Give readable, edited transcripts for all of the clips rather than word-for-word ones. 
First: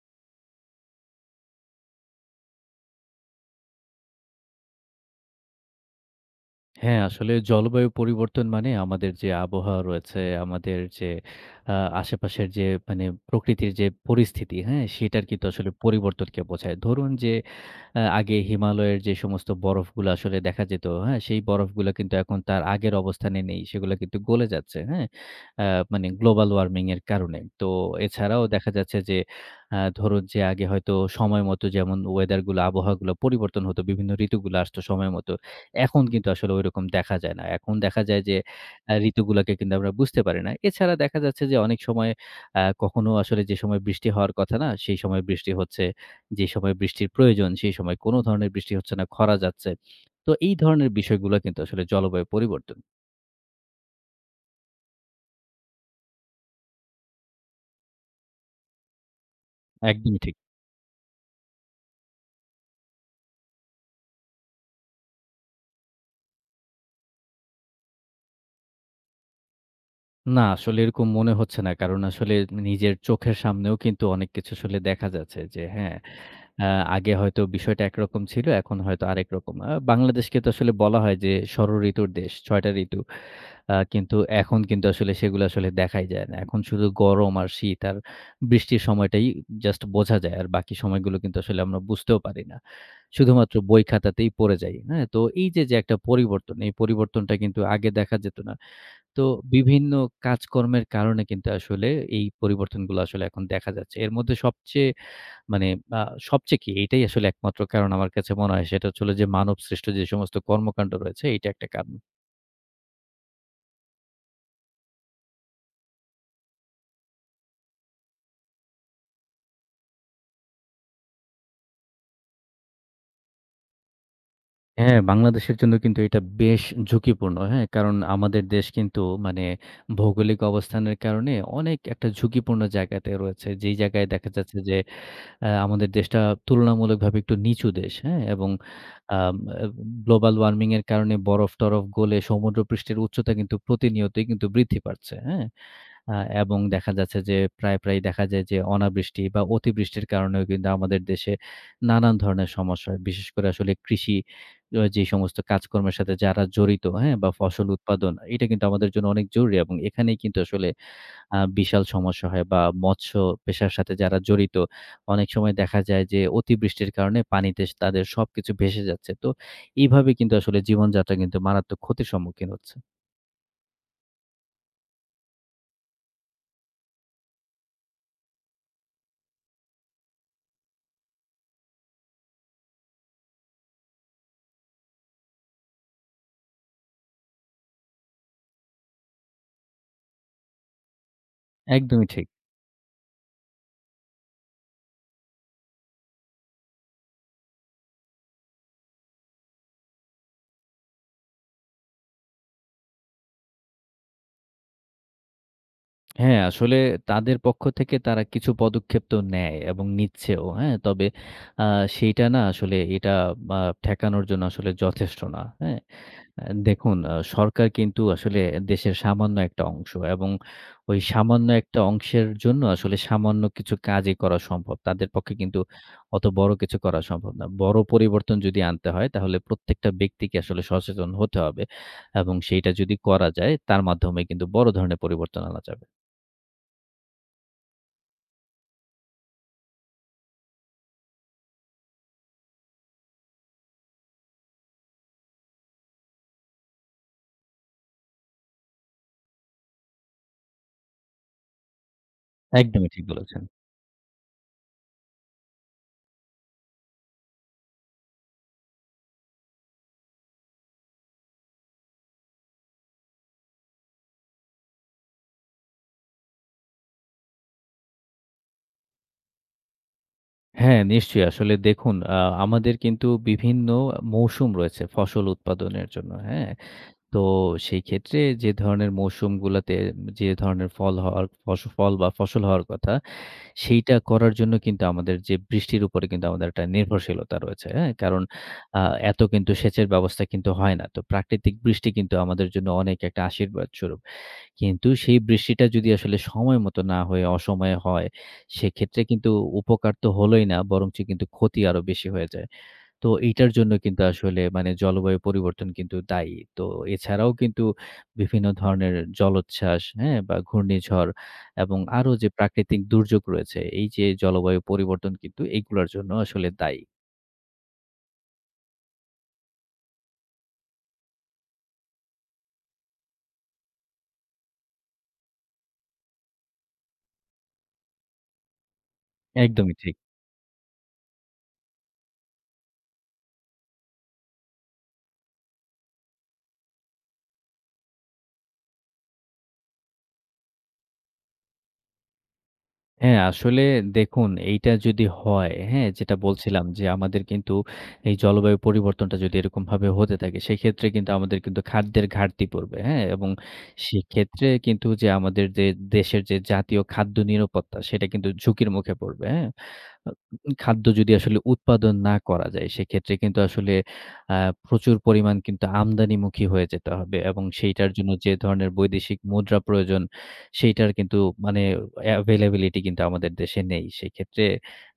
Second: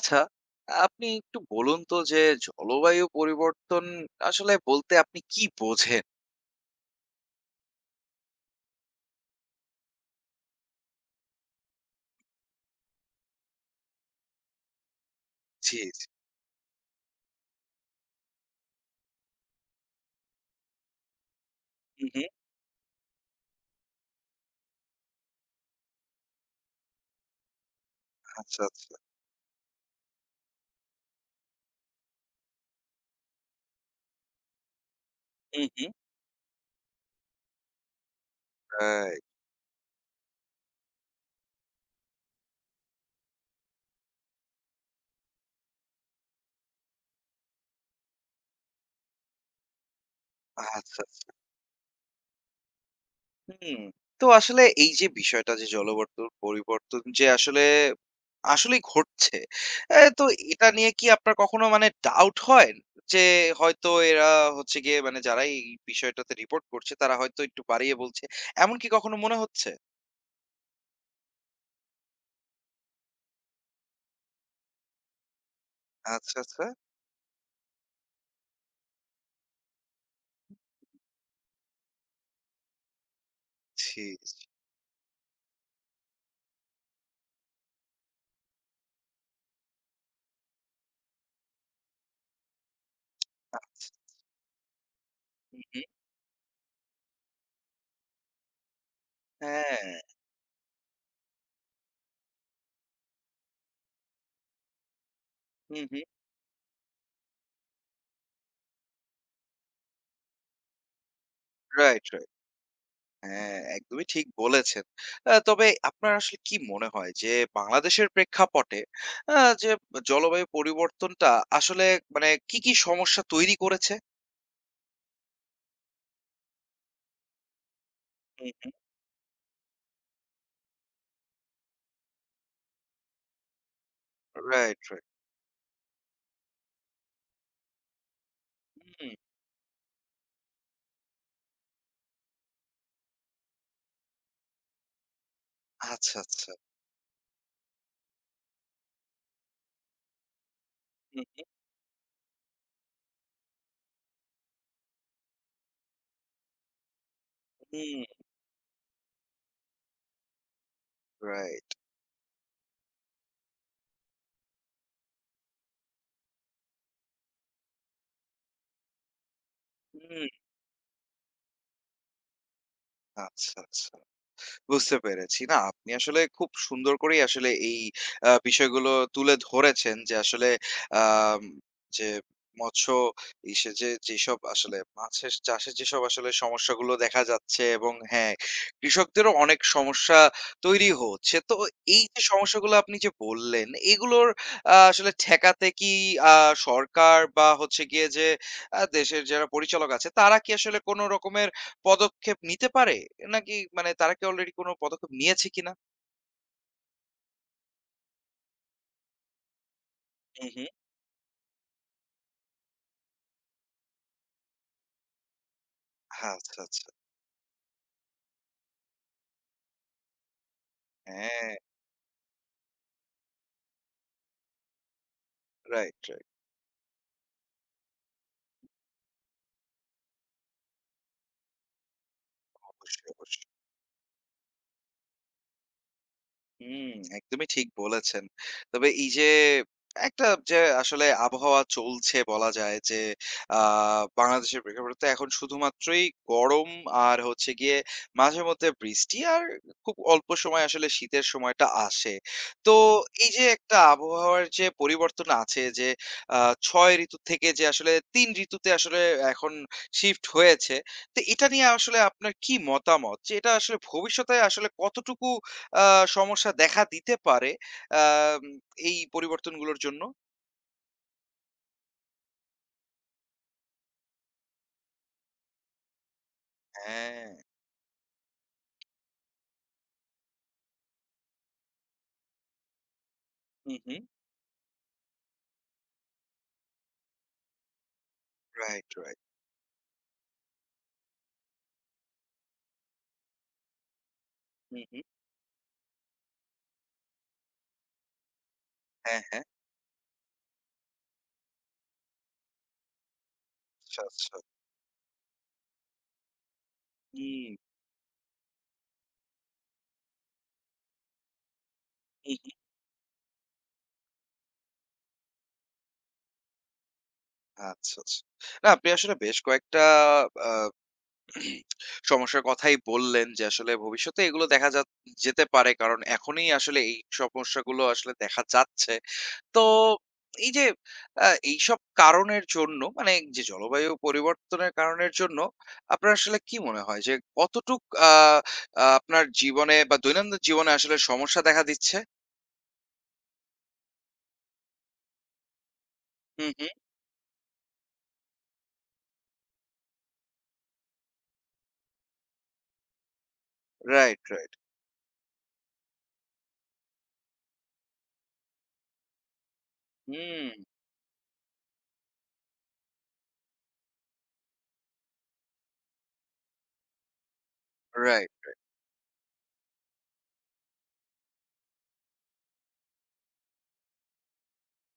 আচ্ছা, আপনি একটু বলুন তো যে জলবায়ু পরিবর্তন আসলে বলতে আপনি কি বোঝেন? হ্যাঁ, আসলে জলবায়ু পরিবর্তন মানে আমাদের যে আবহাওয়া রয়েছে, আমাদের যে আ আশেপাশের যে মানে প্রকৃতির যে পরিস্থিতি, হ্যাঁ? সেটার কিন্তু আসলে জি, জি। পরিবর্তনকে বোঝায়। ধরুন যে আগে হিমালয়ের যে সমস্ত বরফগুলো আসলে দেখা যেত, হ্যাঁ? সেই বরফগুলো হু, কিন্তু হু। এখন তার আগের অবস্থানে নেই। সেগুলো কিন্তু গলে যাচ্ছে, হ্যাঁ? আ মানে গ্লোবাল ওয়ার্মিং এর কারণে। তো এছাড়াও আচ্ছা, দেখা আচ্ছা। যাচ্ছে যে ধরুন যে আগে হয়তো সময় মতো যেমন ওয়েদার গুলো, আবহাওয়াগুলো পরিবর্তন হতো, বিভিন্ন ঋতুগুলো আসতো সময় মতো। হু, হু। এখন কিন্তু আসলে ঐরকম দেখা যায় না। এখন দেখা যায় যে রাইট। ঋতুগুলাকে কিন্তু আমরা বুঝতে পারি না। এছাড়া দেখা যাচ্ছে যে অনেক সময় কখনো আসলে যে সময় বৃষ্টি হওয়ার কথা না, সেই সময় বৃষ্টি হচ্ছে। যে সময় বৃষ্টির প্রয়োজন, সেই সময় কোনো ধরনের বৃষ্টি হচ্ছে না, খরা যাচ্ছে। তো এই ধরনের আচ্ছা, আচ্ছা। বিষয়গুলা কিন্তু আসলে জলবায়ু পরিবর্তন। হুম। তো আসলে এই যে বিষয়টা যে জলবর্তন পরিবর্তন যে আসলে, আসলেই ঘটছে। এ একদমই তো ঠিক। এটা নিয়ে কি আপনার কখনো মানে ডাউট হয়? যে হয়তো এরা হচ্ছে গিয়ে মানে যারা এই বিষয়টাতে রিপোর্ট করছে তারা হয়তো একটু বাড়িয়ে বলছে। এমন কি কখনো মনে হচ্ছে? না, আসলে এরকম মনে হচ্ছে না। কারণ আসলে নিজের চোখের সামনেও কিন্তু অনেক কিছু আসলে দেখা যাচ্ছে যে হ্যাঁ, আচ্ছা, আচ্ছা। আ আগে হয়তো বিষয়টা একরকম ছিল, এখন হয়তো আরেক রকম। বাংলাদেশকে তো আসলে বলা হয় যে ষড়ঋতুর দেশ, ৬ টা ঋতু। আ জি, কিন্তু জি। এখন কিন্তু আসলে সেগুলো আসলে দেখাই যায় না। এখন শুধু গরম আর শীত আর বৃষ্টির সময়টাই জাস্ট বোঝা যায়। আর বাকি সময়গুলো কিন্তু আসলে আমরা বুঝতেও পারি না। শুধুমাত্র আ বই খাতাতেই পড়ে যাই। হ্যাঁ? তো এই যে, যে হুম। একটা পরিবর্তন, এই পরিবর্তনটা কিন্তু আগে দেখা যেত না। তো বিভিন্ন হ্যাঁ, কাজকর্মের কারণে কিন্তু আসলে এই পরিবর্তনগুলো আসলে এখন দেখা যাচ্ছে। এর মধ্যে সবচেয়ে মানে হুম, আ হুম। সবচেয়ে কি এটাই আসলে একমাত্র কারণ আমার কাছে মনে হয় সেটা হচ্ছে হলো যে মানবসৃষ্ট যে সমস্ত কর্মকাণ্ড রয়েছে এইটা একটা কারণ। Right, right. হ্যাঁ, একদমই ঠিক বলেছেন। তবে আপনার আসলে কি মনে হয় যে বাংলাদেশের প্রেক্ষাপটে আ যে জলবায়ু পরিবর্তনটা আসলে মানে কি, কি সমস্যা তৈরি করেছে? হ্যাঁ, বাংলাদেশের জন্য কিন্তু এটা বেশ ঝুঁকিপূর্ণ। হ্যাঁ? কারণ আমাদের হুম, দেশ হুম। কিন্তু মানে ভৌগোলিক অবস্থানের কারণে অনেক একটা ঝুঁকিপূর্ণ জায়গাতে রয়েছে। যেই জায়গায় দেখা যাচ্ছে যে রাইট, রাইট। আমাদের দেশটা তুলনামূলকভাবে একটু নিচু দেশ। হ্যাঁ? এবং হুম, আম আ গ্লোবাল ওয়ার্মিং এর কারণে বরফ-টরফ গলে সমুদ্রপৃষ্ঠের উচ্চতা কিন্তু প্রতিনিয়তই কিন্তু বৃদ্ধি পাচ্ছে। হ্যাঁ? আ আচ্ছা, আচ্ছা। এবং দেখা যাচ্ছে যে প্রায়ই দেখা যায় যে অনাবৃষ্টি বা অতিবৃষ্টির কারণেও কিন্তু আমাদের হুম, দেশে হুম, নানান ধরনের সমস্যা হয়। বিশেষ করে আসলে কৃষি যে সমস্ত কাজকর্মের সাথে যারা জড়িত, হ্যাঁ? বা ফসল রাইট হুম। উৎপাদন, এটা কিন্তু আমাদের জন্য অনেক জরুরি এবং এখানেই কিন্তু আসলে রাইট। বিশাল সমস্যা হয় বা মৎস্য পেশার সাথে যারা জড়িত, অনেক সময় দেখা যায় যে অতিবৃষ্টির কারণে পানিতে তাদের সবকিছু ভেসে যাচ্ছে। তো এইভাবে হুম, কিন্তু আসলে জীবনযাত্রা কিন্তু মারাত্মক ক্ষতির সম্মুখীন হচ্ছে। আচ্ছা, আচ্ছা। বুঝতে পেরেছি। না, আপনি আসলে খুব সুন্দর করেই আসলে এই বিষয়গুলো তুলে ধরেছেন যে আসলে আম যে মৎস্য ইসে যে যেসব আসলে মাছের চাষের যেসব আসলে সমস্যাগুলো দেখা যাচ্ছে এবং হ্যাঁ, কৃষকদেরও অনেক সমস্যা তৈরি হচ্ছে। তো এই একদমই যে ঠিক। সমস্যাগুলো আপনি যে বললেন, এগুলোর আসলে ঠেকাতে কি আ সরকার বা হচ্ছে গিয়ে যে দেশের যারা পরিচালক আছে, তারা কি আসলে কোন রকমের পদক্ষেপ নিতে পারে? নাকি মানে তারা কি অলরেডি কোন পদক্ষেপ নিয়েছে কিনা? হ্যাঁ, আসলে তাদের পক্ষ থেকে তারা কিছু পদক্ষেপ তো নেয় এবং নিচ্ছেও। হু, হু। হ্যাঁ? তবে আ সেইটা না আসলে এটা আ ঠেকানোর জন্য আসলে যথেষ্ট না। হ্যাঁ? আচ্ছা, আচ্ছা। দেখুন সরকার কিন্তু আসলে দেশের সামান্য একটা অংশ এবং ওই সামান্য হ্যাঁ, একটা অংশের জন্য আসলে সামান্য কিছু কাজই করা সম্ভব। তাদের পক্ষে কিন্তু রাইট, অত রাইট। বড় কিছু করা সম্ভব না। বড় পরিবর্তন যদি আনতে হয় তাহলে প্রত্যেকটা ব্যক্তিকে আসলে সচেতন হতে হবে এবং সেইটা যদি অবশ্যই, করা অবশ্যই। যায় তার মাধ্যমে কিন্তু বড় ধরনের পরিবর্তন আনা যাবে। হুম, একদমই ঠিক বলেছেন। তবে এই যে একটা যে আসলে আবহাওয়া চলছে বলা যায় যে আ বাংলাদেশের প্রেক্ষাপটে তো এখন শুধুমাত্রই গরম আর হচ্ছে গিয়ে মাঝে মধ্যে বৃষ্টি আর খুব অল্প সময় আসলে শীতের সময়টা আসে। তো একদমই ঠিক এই বলেছেন। যে একটা আবহাওয়ার যে পরিবর্তন আছে যে আ ৬ ঋতু থেকে যে আসলে ৩ ঋতুতে আসলে এখন শিফট হয়েছে। তো এটা নিয়ে আসলে আপনার কি মতামত? যে এটা আসলে ভবিষ্যতে আসলে কতটুকু আ সমস্যা দেখা দিতে পারে আম এই পরিবর্তনগুলোর জন্য। হ্যাঁ, নিশ্চয়ই। আসলে দেখুন আমাদের কিন্তু বিভিন্ন মৌসুম রয়েছে ফসল উৎপাদনের জন্য, হ্যাঁ? তো হ্যাঁ। সেই ক্ষেত্রে যে ধরনের মৌসুমগুলাতে যে ধরনের ফল হওয়ার ফল বা ফসল হওয়ার কথা, হুম, সেইটা হুম। করার জন্য কিন্তু আমাদের যে বৃষ্টির উপরে কিন্তু আমাদের একটা নির্ভরশীলতা রয়েছে, হ্যাঁ? কারণ আ রাইট, এত রাইট। কিন্তু সেচের ব্যবস্থা কিন্তু হয় না। তো প্রাকৃতিক বৃষ্টি কিন্তু আমাদের জন্য অনেক একটা আশীর্বাদ স্বরূপ। হুম, কিন্তু হুম। সেই বৃষ্টিটা যদি আসলে সময় মতো না হয়ে অসময়ে হয়, সেক্ষেত্রে হ্যাঁ, কিন্তু হ্যাঁ। উপকার তো হলোই না, বরঞ্চ কিন্তু ক্ষতি আরো বেশি হয়ে যায়। তো এইটার জন্য আচ্ছা, কিন্তু আচ্ছা। আসলে মানে জলবায়ু পরিবর্তন কিন্তু দায়ী। তো এছাড়াও হুম, কিন্তু বিভিন্ন ধরনের জলোচ্ছ্বাস, হ্যাঁ? বা ঘূর্ণিঝড় এবং আরো যে হুম, হুম। প্রাকৃতিক দুর্যোগ রয়েছে, এই যে জলবায়ু পরিবর্তন কিন্তু এগুলার জন্য আসলে দায়ী। আচ্ছা, আচ্ছা। না আপনি আসলে বেশ কয়েকটা আ সমস্যার কথাই বললেন যে আসলে ভবিষ্যতে এগুলো দেখা যা যেতে পারে। কারণ এখনই আসলে এই সমস্যাগুলো আসলে দেখা যাচ্ছে। তো একদমই ঠিক। এই যে এইসব কারণের জন্য মানে যে জলবায়ু পরিবর্তনের কারণের জন্য আপনার আসলে কি মনে হয় যে কতটুক আ আ আপনার জীবনে বা দৈনন্দিন জীবনে আসলে সমস্যা দেখা দিচ্ছে? হ্যাঁ, আসলে দেখুন এইটা যদি হয়, হ্যাঁ? যেটা হু, বলছিলাম হু। যে আমাদের কিন্তু এই জলবায়ু পরিবর্তনটা যদি এরকমভাবে হতে থাকে, সেক্ষেত্রে কিন্তু আমাদের কিন্তু খাদ্যের ঘাটতি পড়বে, হ্যাঁ? এবং রাইট, সেক্ষেত্রে রাইট। কিন্তু যে আমাদের যে দেশের যে জাতীয় খাদ্য নিরাপত্তা, সেটা কিন্তু ঝুঁকির মুখে পড়বে, হ্যাঁ? আ হুম, খাদ্য যদি আসলে উৎপাদন না করা যায়, সেক্ষেত্রে কিন্তু আসলে আ প্রচুর পরিমাণ কিন্তু আমদানিমুখী হয়ে যেতে হবে এবং সেইটার জন্য যে রাইট। ধরনের বৈদেশিক মুদ্রা প্রয়োজন, সেইটার কিন্তু মানে availability কিন্তু আমাদের দেশে নেই। সেক্ষেত্রে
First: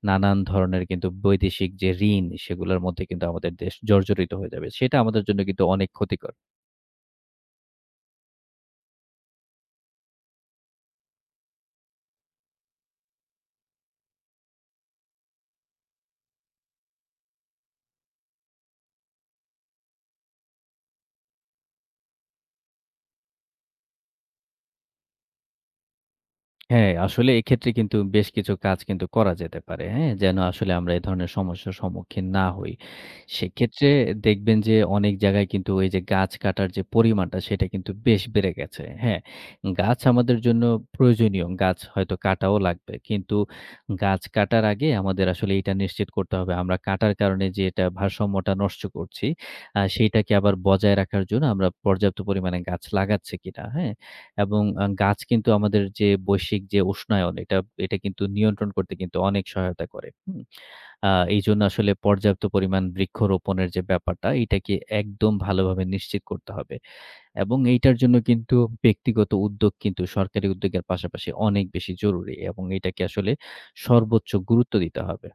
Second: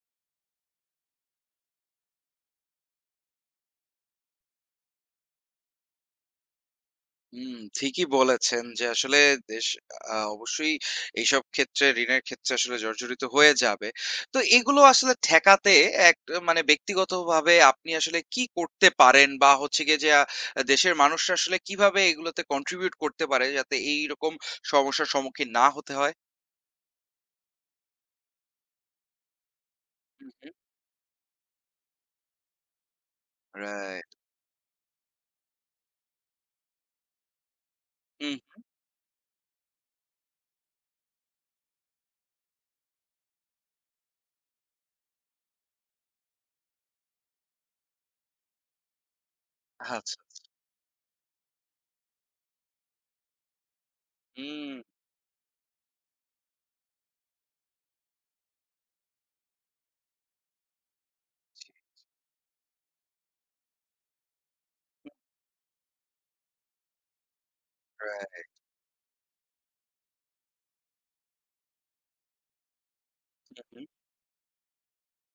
নানান ধরনের কিন্তু বৈদেশিক যে ঋণ, সেগুলোর মধ্যে কিন্তু আমাদের দেশ জর্জরিত হয়ে যাবে। সেটা আমাদের জন্য কিন্তু অনেক ক্ষতিকর। হুম, ঠিকই বলেছেন যে আসলে দেশ অবশ্যই এইসব ক্ষেত্রে ঋণের ক্ষেত্রে আসলে জর্জরিত হয়ে যাবে। তো এগুলো আসলে ঠেকাতে এক মানে ব্যক্তিগতভাবে আপনি আসলে কি করতে পারেন বা হচ্ছে গিয়ে যে দেশের মানুষরা আসলে কিভাবে এগুলোতে কন্ট্রিবিউট করতে পারে যাতে এইরকম সমস্যার সম্মুখীন না হতে হয়? হ্যাঁ, আসলে এক্ষেত্রে কিন্তু বেশ কিছু কাজ কিন্তু করা যেতে পারে। হ্যাঁ? হু, যেন হু। আসলে আমরা এ ধরনের সমস্যার সম্মুখীন না হই। সেক্ষেত্রে রাইট। দেখবেন যে অনেক জায়গায় কিন্তু এই যে গাছ কাটার যে পরিমাণটা সেটা কিন্তু বেশ হুম, বেড়ে right. গেছে। হ্যাঁ? গাছ আমাদের জন্য প্রয়োজনীয়। গাছ হয়তো কাটাও লাগবে। কিন্তু গাছ কাটার আগে আমাদের আসলে এটা নিশ্চিত করতে হবে আমরা কাটার কারণে যে এটা ভারসাম্যটা নষ্ট করছি, হুম, আচ্ছা। সেইটাকে আবার বজায় রাখার জন্য আমরা পর্যাপ্ত পরিমাণে গাছ লাগাচ্ছি কিনা। হ্যাঁ? এবং হুম, গাছ কিন্তু আমাদের যে বৈশ্বিক যে উষ্ণায়ন এটা, এটা কিন্তু নিয়ন্ত্রণ করতে কিন্তু অনেক সহায়তা করে। হুম? আ এইজন্য আসলে পর্যাপ্ত পরিমাণ বৃক্ষরোপণের যে ব্যাপারটা এটাকে একদম ভালোভাবে নিশ্চিত করতে হবে। এবং এইটার জন্য রাইট। কিন্তু ব্যক্তিগত উদ্যোগ কিন্তু সরকারি উদ্যোগের পাশাপাশি অনেক বেশি জরুরি এবং এটাকে আসলে হুম, হুম। সর্বোচ্চ গুরুত্ব দিতে হবে।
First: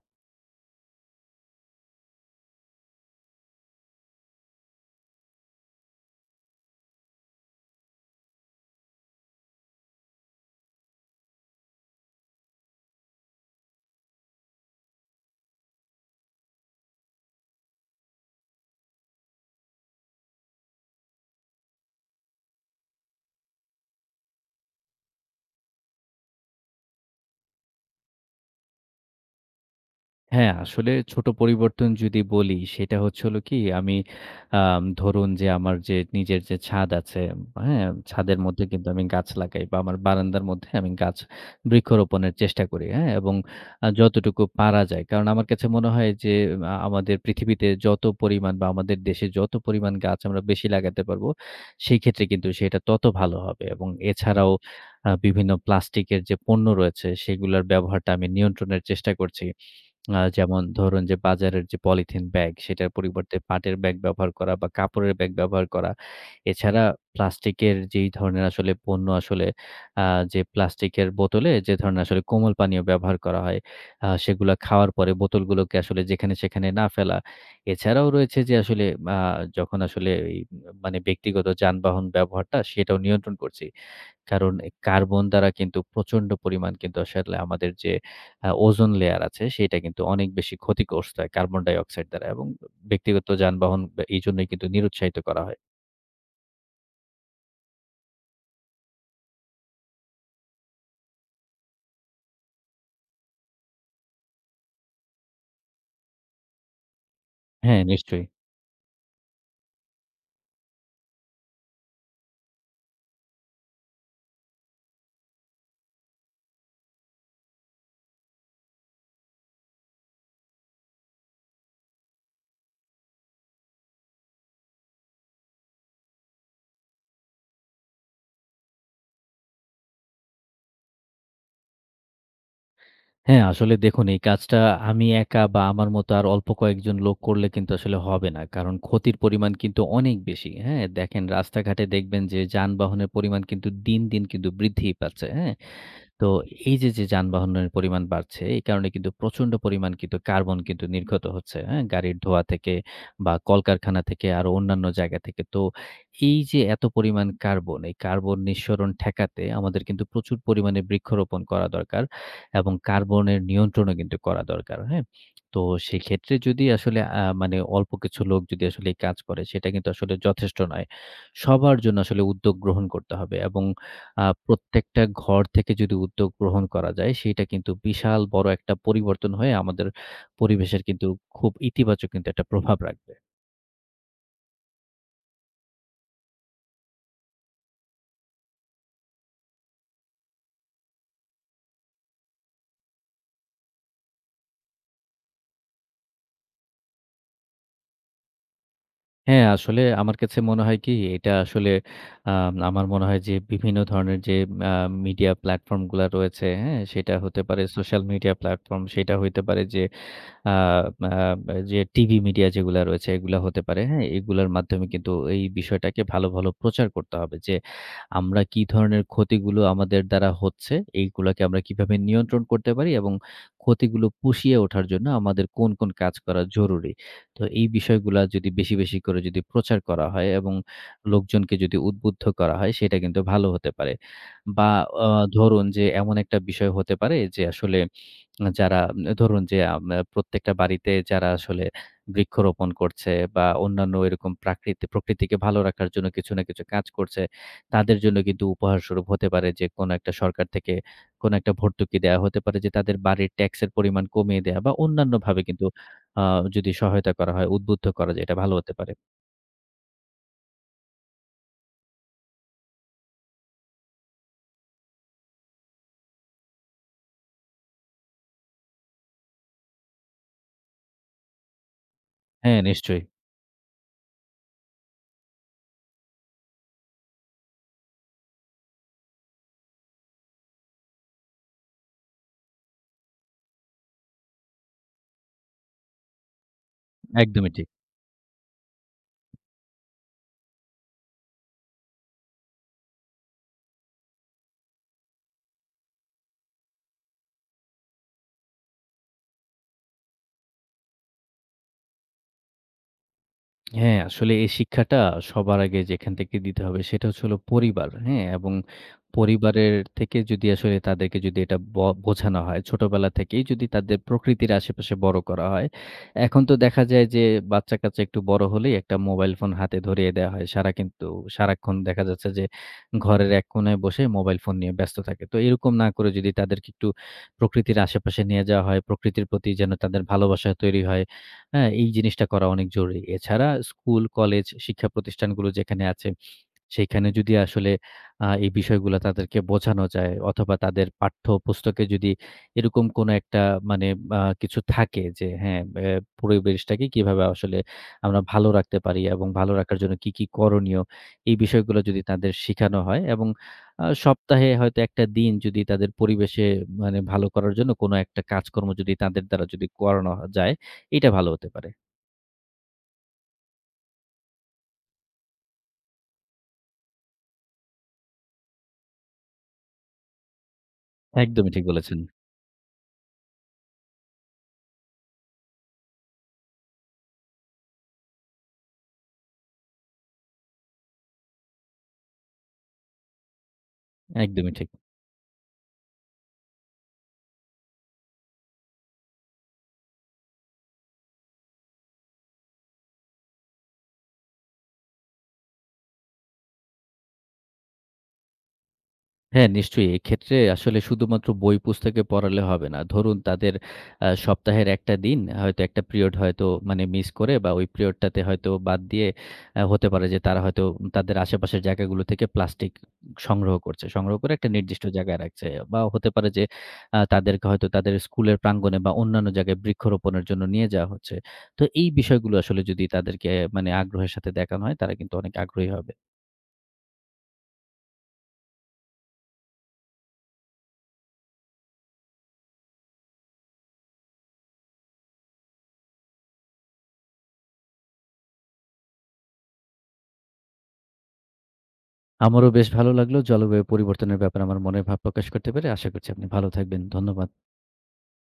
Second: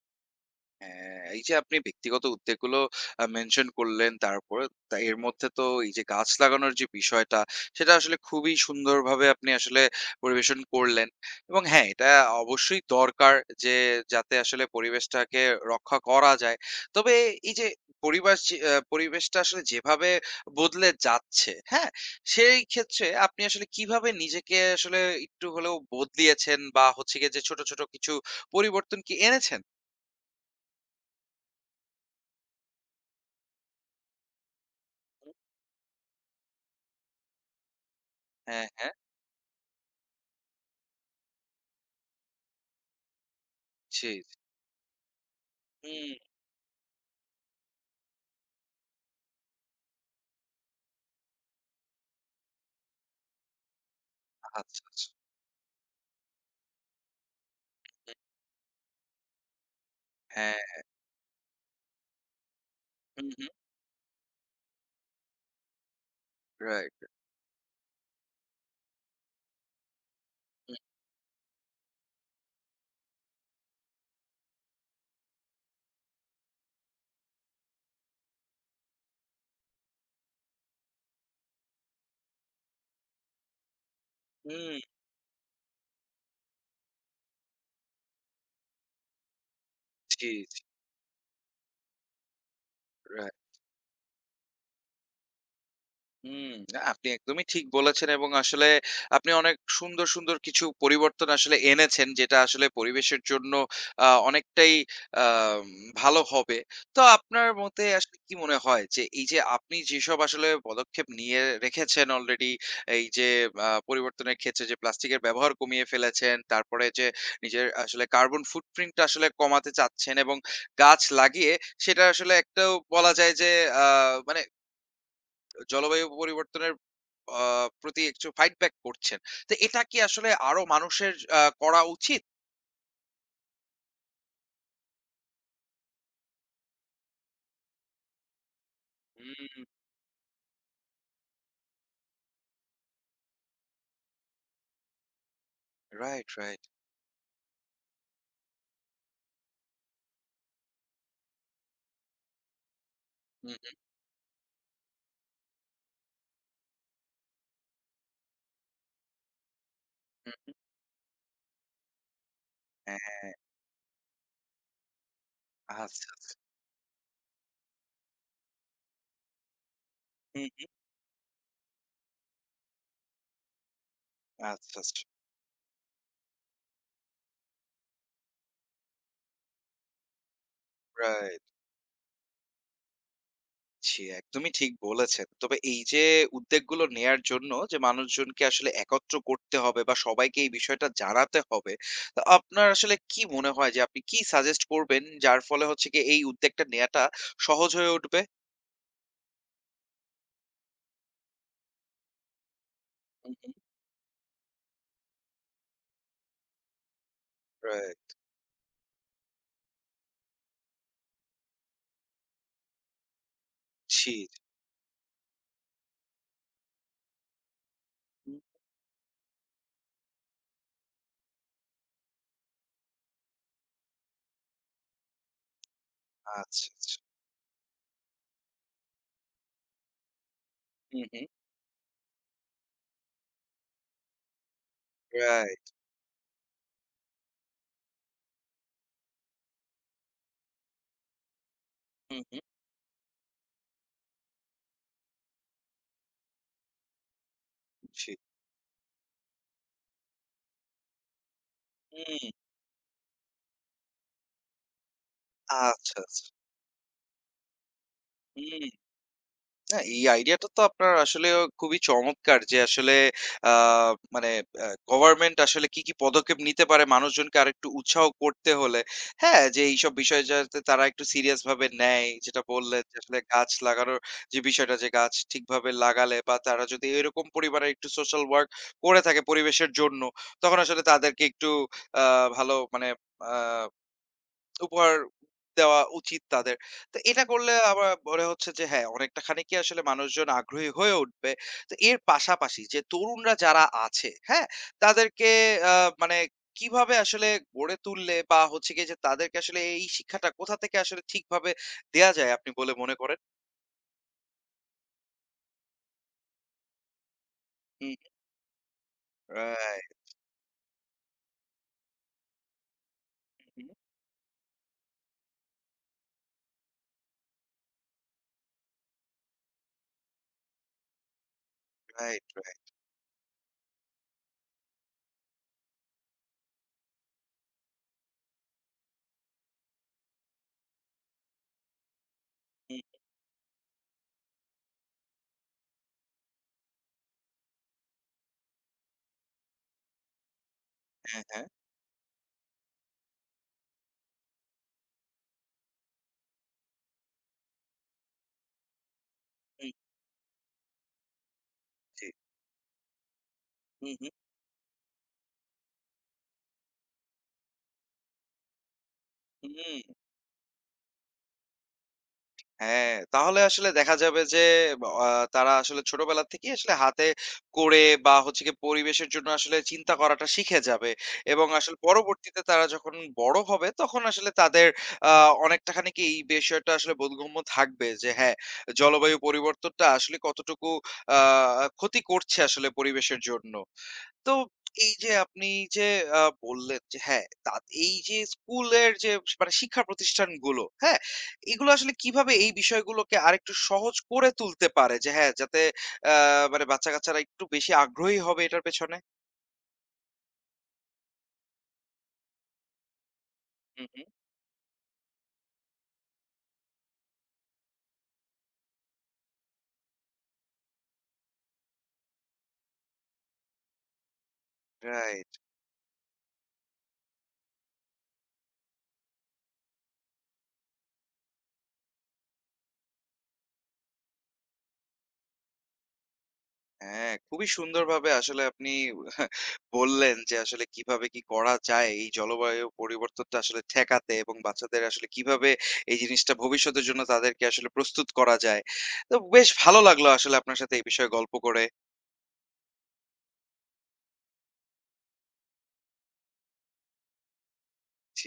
হ্যাঁ, এই যে আপনি ব্যক্তিগত উদ্যোগগুলো মেনশন করলেন তারপরে তা এর মধ্যে তো এই যে গাছ লাগানোর যে বিষয়টা সেটা আসলে খুবই সুন্দরভাবে আপনি আসলে পরিবেশন করলেন। এবং হ্যাঁ, এটা অবশ্যই দরকার যে যাতে আসলে পরিবেশটাকে রক্ষা করা যায়। তবে এই যে পরিবাস যে পরিবেশটা আসলে যেভাবে বদলে যাচ্ছে, হ্যাঁ? সেই ক্ষেত্রে আপনি আসলে কিভাবে নিজেকে আসলে একটু হলেও বদলিয়েছেন বা হচ্ছে গিয়ে যে ছোট, ছোট কিছু পরিবর্তন কি এনেছেন? হ্যাঁ, আসলে ছোট পরিবর্তন যদি বলি, সেটা হচ্ছে হলো কি আমি ধরুন যে আমার যে নিজের যে ছাদ আছে, হ্যাঁ? ছাদের মধ্যে হ্যাঁ, কিন্তু হ্যাঁ। আমি গাছ লাগাই বা আমার বারান্দার মধ্যে আমি গাছ বৃক্ষরোপণের চেষ্টা করি, হ্যাঁ? এবং জি, জি। যতটুকু পারা যায়। কারণ আমার কাছে মনে হয় হুম, যে আমাদের পৃথিবীতে যত পরিমাণ বা আমাদের দেশে যত পরিমাণ গাছ আমরা বেশি লাগাতে পারবো, সেই ক্ষেত্রে কিন্তু সেটা তত ভালো হবে। এবং এছাড়াও আচ্ছা, আচ্ছা। বিভিন্ন প্লাস্টিকের যে পণ্য রয়েছে, সেগুলার ব্যবহারটা আমি নিয়ন্ত্রণের চেষ্টা করছি। যেমন হ্যাঁ। ধরুন যে বাজারের যে পলিথিন ব্যাগ সেটার হু, পরিবর্তে হু। পাটের ব্যাগ ব্যবহার করা বা কাপড়ের ব্যাগ ব্যবহার করা। এছাড়া রাইট। প্লাস্টিকের যেই ধরনের আসলে পণ্য আসলে আ যে হুম, প্লাস্টিকের বোতলে যে ধরনের আসলে কোমল পানীয় ব্যবহার করা হয়, সেগুলা খাওয়ার পরে বোতলগুলোকে আসলে যেখানে সেখানে না ফেলা। এছাড়াও রয়েছে যে আসলে আ যখন আসলে এই ব্যক্তিগত যানবাহন ব্যবহারটা সেটাও নিয়ন্ত্রণ করছি। কারণ এ হুম। কার্বন দ্বারা কিন্তু প্রচন্ড পরিমাণ কিন্তু আসলে আমাদের যে ওজোন লেয়ার আছে, সেটা কিন্তু অনেক জি, বেশি জি। ক্ষতিগ্রস্ত হয় কার্বন ডাইঅক্সাইড দ্বারা এবং ব্যক্তিগত রাইট। যানবাহন বা এইজন্যই কিন্তু নিরুৎসাহিত করা হয়। হুম, না আপনি একদমই ঠিক বলেছেন এবং আসলে আপনি অনেক সুন্দর, সুন্দর কিছু পরিবর্তন আসলে এনেছেন যেটা আসলে পরিবেশের জন্য অনেকটাই আম ভালো হবে। তো আপনার হ্যাঁ, মতে আসলে নিশ্চয়ই। কি মনে হয় যে এই যে আপনি যেসব আসলে পদক্ষেপ নিয়ে রেখেছেন অলরেডি এই যে পরিবর্তনের ক্ষেত্রে যে প্লাস্টিকের ব্যবহার কমিয়ে ফেলেছেন, তারপরে যে নিজের আসলে কার্বন ফুটপ্রিন্ট টা আসলে কমাতে চাচ্ছেন এবং গাছ লাগিয়ে সেটা আসলে একটাও বলা যায় যে আ মানে জলবায়ু পরিবর্তনের আ প্রতি একটু ফাইট ব্যাক করছেন। তো এটা কি আসলে আরো মানুষের করা উচিত? হ্যাঁ, আসলে দেখুন এই কাজটা আমি একা বা আমার মতো আর অল্প কয়েকজন লোক করলে কিন্তু আসলে হবে না। কারণ ক্ষতির হুম, পরিমাণ কিন্তু অনেক বেশি। হ্যাঁ? দেখেন রাস্তাঘাটে দেখবেন যে যানবাহনের পরিমাণ কিন্তু দিন, দিন কিন্তু বৃদ্ধিই পাচ্ছে। হ্যাঁ? তো রাইট, রাইট। এই যে, যে যানবাহনের পরিমাণ বাড়ছে, এই কারণে কিন্তু প্রচন্ড পরিমাণ কিন্তু কার্বন কিন্তু নির্গত হচ্ছে। হ্যাঁ? গাড়ির ধোঁয়া থেকে বা হুম, হুম, কলকারখানা থেকে আরো অন্যান্য জায়গা থেকে। তো এই যে এত পরিমাণ কার্বন, এই কার্বন নিঃসরণ ঠেকাতে আমাদের কিন্তু প্রচুর হুম। পরিমাণে বৃক্ষরোপণ করা দরকার এবং হ্যাঁ, কার্বনের নিয়ন্ত্রণও কিন্তু করা দরকার। হ্যাঁ? তো আচ্ছা। সেক্ষেত্রে যদি আসলে আ মানে অল্প কিছু লোক যদি আসলে এই কাজ করে, সেটা কিন্তু আসলে হুম, যথেষ্ট হুম। নয়। সবার জন্য আসলে উদ্যোগ গ্রহণ করতে হবে এবং আচ্ছা, প্রত্যেকটা আচ্ছা। ঘর থেকে যদি উদ্যোগ গ্রহণ করা যায়, সেইটা কিন্তু বিশাল বড় একটা পরিবর্তন হয়ে আমাদের পরিবেশের কিন্তু রাইট। খুব ইতিবাচক কিন্তু একটা প্রভাব রাখবে। জি, একদমই ঠিক বলেছেন। তবে এই যে উদ্যোগগুলো নেয়ার জন্য যে মানুষজনকে আসলে একত্র করতে হবে বা সবাইকে এই বিষয়টা জানাতে হবে। তো আপনার আসলে কি মনে হয় যে আপনি কি সাজেস্ট করবেন যার ফলে হচ্ছে গিয়ে এই উদ্যোগটা নেয়াটা সহজ হয়ে উঠবে? হ্যাঁ, আসলে আমার কাছে মনে হয় কি এটা আসলে আমার মনে হয় যে হুম, হুম। বিভিন্ন ধরনের যে আ মিডিয়া প্ল্যাটফর্ম গুলা রয়েছে, হ্যাঁ? সেটা হতে পারে সোশ্যাল রাইট। মিডিয়া প্ল্যাটফর্ম, সেটা হইতে পারে যে আ আ যে টিভি মিডিয়া যেগুলা রয়েছে এগুলা হতে পারে, হ্যাঁ? জি, জি। এগুলার মাধ্যমে কিন্তু এই বিষয়টাকে ভালো, ভালো প্রচার করতে হবে যে হুম। আমরা কি ধরনের ক্ষতিগুলো আমাদের দ্বারা হচ্ছে, এইগুলাকে আমরা কিভাবে নিয়ন্ত্রণ করতে পারি এবং ক্ষতিগুলো পুষিয়ে ওঠার জন্য আমাদের কোন, কোন কাজ করা আচ্ছা, জরুরি। আচ্ছা। তো এই বিষয়গুলা যদি বেশি, বেশি করে যদি প্রচার করা হয় এবং হুম, হুম। লোকজনকে যদি উদ্বুদ্ধ করা হয় সেটা কিন্তু ভালো হতে পারে। বা আ ধরুন রাইট। যে এমন একটা বিষয় হতে পারে যে আসলে যারা ধরুন যে প্রত্যেকটা বাড়িতে যারা আসলে হুম, হুম। বৃক্ষরোপণ করছে বা অন্যান্য এরকম প্রকৃতিকে ভালো রাখার জন্য কিছু না কিছু কাজ করছে, তাদের জি। জন্য কিন্তু উপহারস্বরূপ হতে পারে যে কোনো একটা সরকার থেকে কোনো একটা ভর্তুকি দেয়া হতে হুম। পারে যে তাদের বাড়ির ট্যাক্সের পরিমাণ কমিয়ে দেয়া বা অন্যান্যভাবে কিন্তু আচ্ছা, আ আচ্ছা। যদি সহায়তা করা হয়, উদ্বুদ্ধ করা যায় এটা ভালো হুম। হতে পারে। না এই আইডিয়াটা তো আপনার আসলেও খুবই চমৎকার যে আসলে আ মানে গভর্নমেন্ট আসলে কি, কি পদক্ষেপ নিতে পারে মানুষজনকে আরেকটু উৎসাহ করতে হলে। হ্যাঁ, যে এইসব বিষয়ে যাতে তারা একটু সিরিয়াস ভাবে নেয়। যেটা হ্যাঁ, বললেন যে নিশ্চয়ই। আসলে গাছ লাগানোর যে বিষয়টা যে গাছ ঠিকভাবে লাগালে বা তারা যদি এরকম পরিবারে একটু সোশ্যাল ওয়ার্ক করে থাকে পরিবেশের জন্য, তখন আসলে তাদেরকে একটু আ ভালো মানে আ উপহার দেওয়া উচিত তাদের। তো এটা একদমই করলে ঠিক। আমার মনে হচ্ছে যে হ্যাঁ, অনেকটা খানিকই আসলে মানুষজন আগ্রহী হয়ে উঠবে। তো এর পাশাপাশি যে তরুণরা যারা আছে, হ্যাঁ? তাদেরকে আ মানে কিভাবে আসলে গড়ে তুললে বা হচ্ছে গিয়ে যে তাদেরকে আসলে এই শিক্ষাটা কোথা থেকে আসলে ঠিকভাবে দেয়া যায় আপনি বলে মনে করেন? হ্যাঁ, আসলে এই শিক্ষাটা সবার আগে যেখান থেকে দিতে হবে সেটা হচ্ছে হলো পরিবার। হুম, হ্যাঁ? এবং পরিবারের রাইট, থেকে যদি আসলে তাদেরকে যদি এটা ব বোঝানো হয়, ছোটবেলা থেকেই যদি হুম, তাদের প্রকৃতির আশেপাশে বড় করা হয়। এখন তো দেখা যায় যে বাচ্চা-কাচ্চা একটু বড় হলেই একটা মোবাইল ফোন হাতে ধরিয়ে দেয়া হয়। সারাক্ষণ দেখা রাইট, যাচ্ছে যে রাইট। ঘরের এক কোণায় বসে মোবাইল ফোন নিয়ে ব্যস্ত থাকে। তো এরকম না করে যদি তাদেরকে একটু প্রকৃতির আশেপাশে নিয়ে যাওয়া হয়, প্রকৃতির প্রতি যেন তাদের ভালোবাসা তৈরি হয়। হ্যাঁ, এই জিনিসটা করা হুম, অনেক right, right, হুম, জরুরি। এছাড়া স্কুল, কলেজ, শিক্ষা প্রতিষ্ঠানগুলো যেখানে আছে, সেখানে যদি আসলে এই বিষয়গুলো তাদেরকে বোঝানো যায় অথবা তাদের হ্যাঁ, হ্যাঁ। পাঠ্যপুস্তকে যদি এরকম কোনো একটা মানে আ কিছু থাকে যে হ্যাঁ, এ পরিবেশটাকে কিভাবে আসলে আমরা ভালো রাখতে পারি এবং ভালো হুম, রাখার জন্য কি, কি করণীয়? এই বিষয়গুলো যদি জি। তাদের শিখানো হয় এবং হুম, হুম, সপ্তাহে হয়তো একটা দিন যদি তাদের পরিবেশে ভালো করার জন্য কোনো একটা কাজকর্ম যদি তাদের দ্বারা যদি হুম। করানো যায়, এটা ভালো হতে পারে। হ্যাঁ, তাহলে আসলে দেখা যাবে যে আ তারা আসলে ছোটবেলা থেকেই আসলে হাতে করে বা হচ্ছে গিয়ে পরিবেশের জন্য আসলে চিন্তা করাটা শিখে যাবে এবং একদমই ঠিক আসলে বলেছেন। পরবর্তীতে তারা যখন বড় হবে তখন আসলে তাদের আ অনেকটা খানি কি এই বিষয়টা আসলে বোধগম্য থাকবে যে হ্যাঁ, জলবায়ু পরিবর্তনটা আসলে কতটুকু আ ক্ষতি করছে আসলে পরিবেশের জন্য। তো একদমই ঠিক। এই যে আপনি যে বললেন যে হ্যাঁ, তা এই যে স্কুলের যে মানে শিক্ষা প্রতিষ্ঠানগুলো, হ্যাঁ? এগুলো আসলে কিভাবে এই বিষয়গুলোকে আরেকটু সহজ করে তুলতে পারে? যে হ্যাঁ, যাতে আ মানে বাচ্চা-কাচ্চারা একটু বেশি আগ্রহী হবে এটার পেছনে? হ্যাঁ, নিশ্চয়ই এক্ষেত্রে আসলে শুধুমাত্র বই পুস্তকে পড়ালে হবে না। ধরুন তাদের হু, হু। সপ্তাহের একটা দিন হয়তো একটা পিরিয়ড হয়তো মানে মিস করে বা ওই পিরিয়ডটাতে হয়তো বাদ দিয়ে হতে পারে যে তারা হয়তো তাদের আশেপাশের জায়গাগুলো থেকে প্লাস্টিক সংগ্রহ করছে। সংগ্রহ করে একটা নির্দিষ্ট জায়গায় রাইট। রাখছে। বা হতে পারে যে তাদেরকে হয়তো তাদের স্কুলের প্রাঙ্গণে বা অন্যান্য জায়গায় বৃক্ষরোপণের জন্য নিয়ে যাওয়া হচ্ছে। তো এই বিষয়গুলো আসলে যদি তাদেরকে মানে আগ্রহের সাথে দেখানো হয় তারা কিন্তু অনেক আগ্রহী হবে। হ্যাঁ, খুবই সুন্দরভাবে আসলে আপনি বললেন যে আসলে কিভাবে কি করা যায় এই জলবায়ু পরিবর্তনটা আসলে ঠেকাতে এবং বাচ্চাদের আসলে কিভাবে এই জিনিসটা ভবিষ্যতের জন্য তাদেরকে আসলে প্রস্তুত করা যায়। তো বেশ ভালো লাগলো আসলে আপনার সাথে এই বিষয়ে গল্প করে। আমারও বেশ ভালো লাগলো। জলবায়ু পরিবর্তনের ব্যাপারে আমার মনের ভাব প্রকাশ করতে পেরে আশা করছি আপনি ভালো থাকবেন। ধন্যবাদ। জি।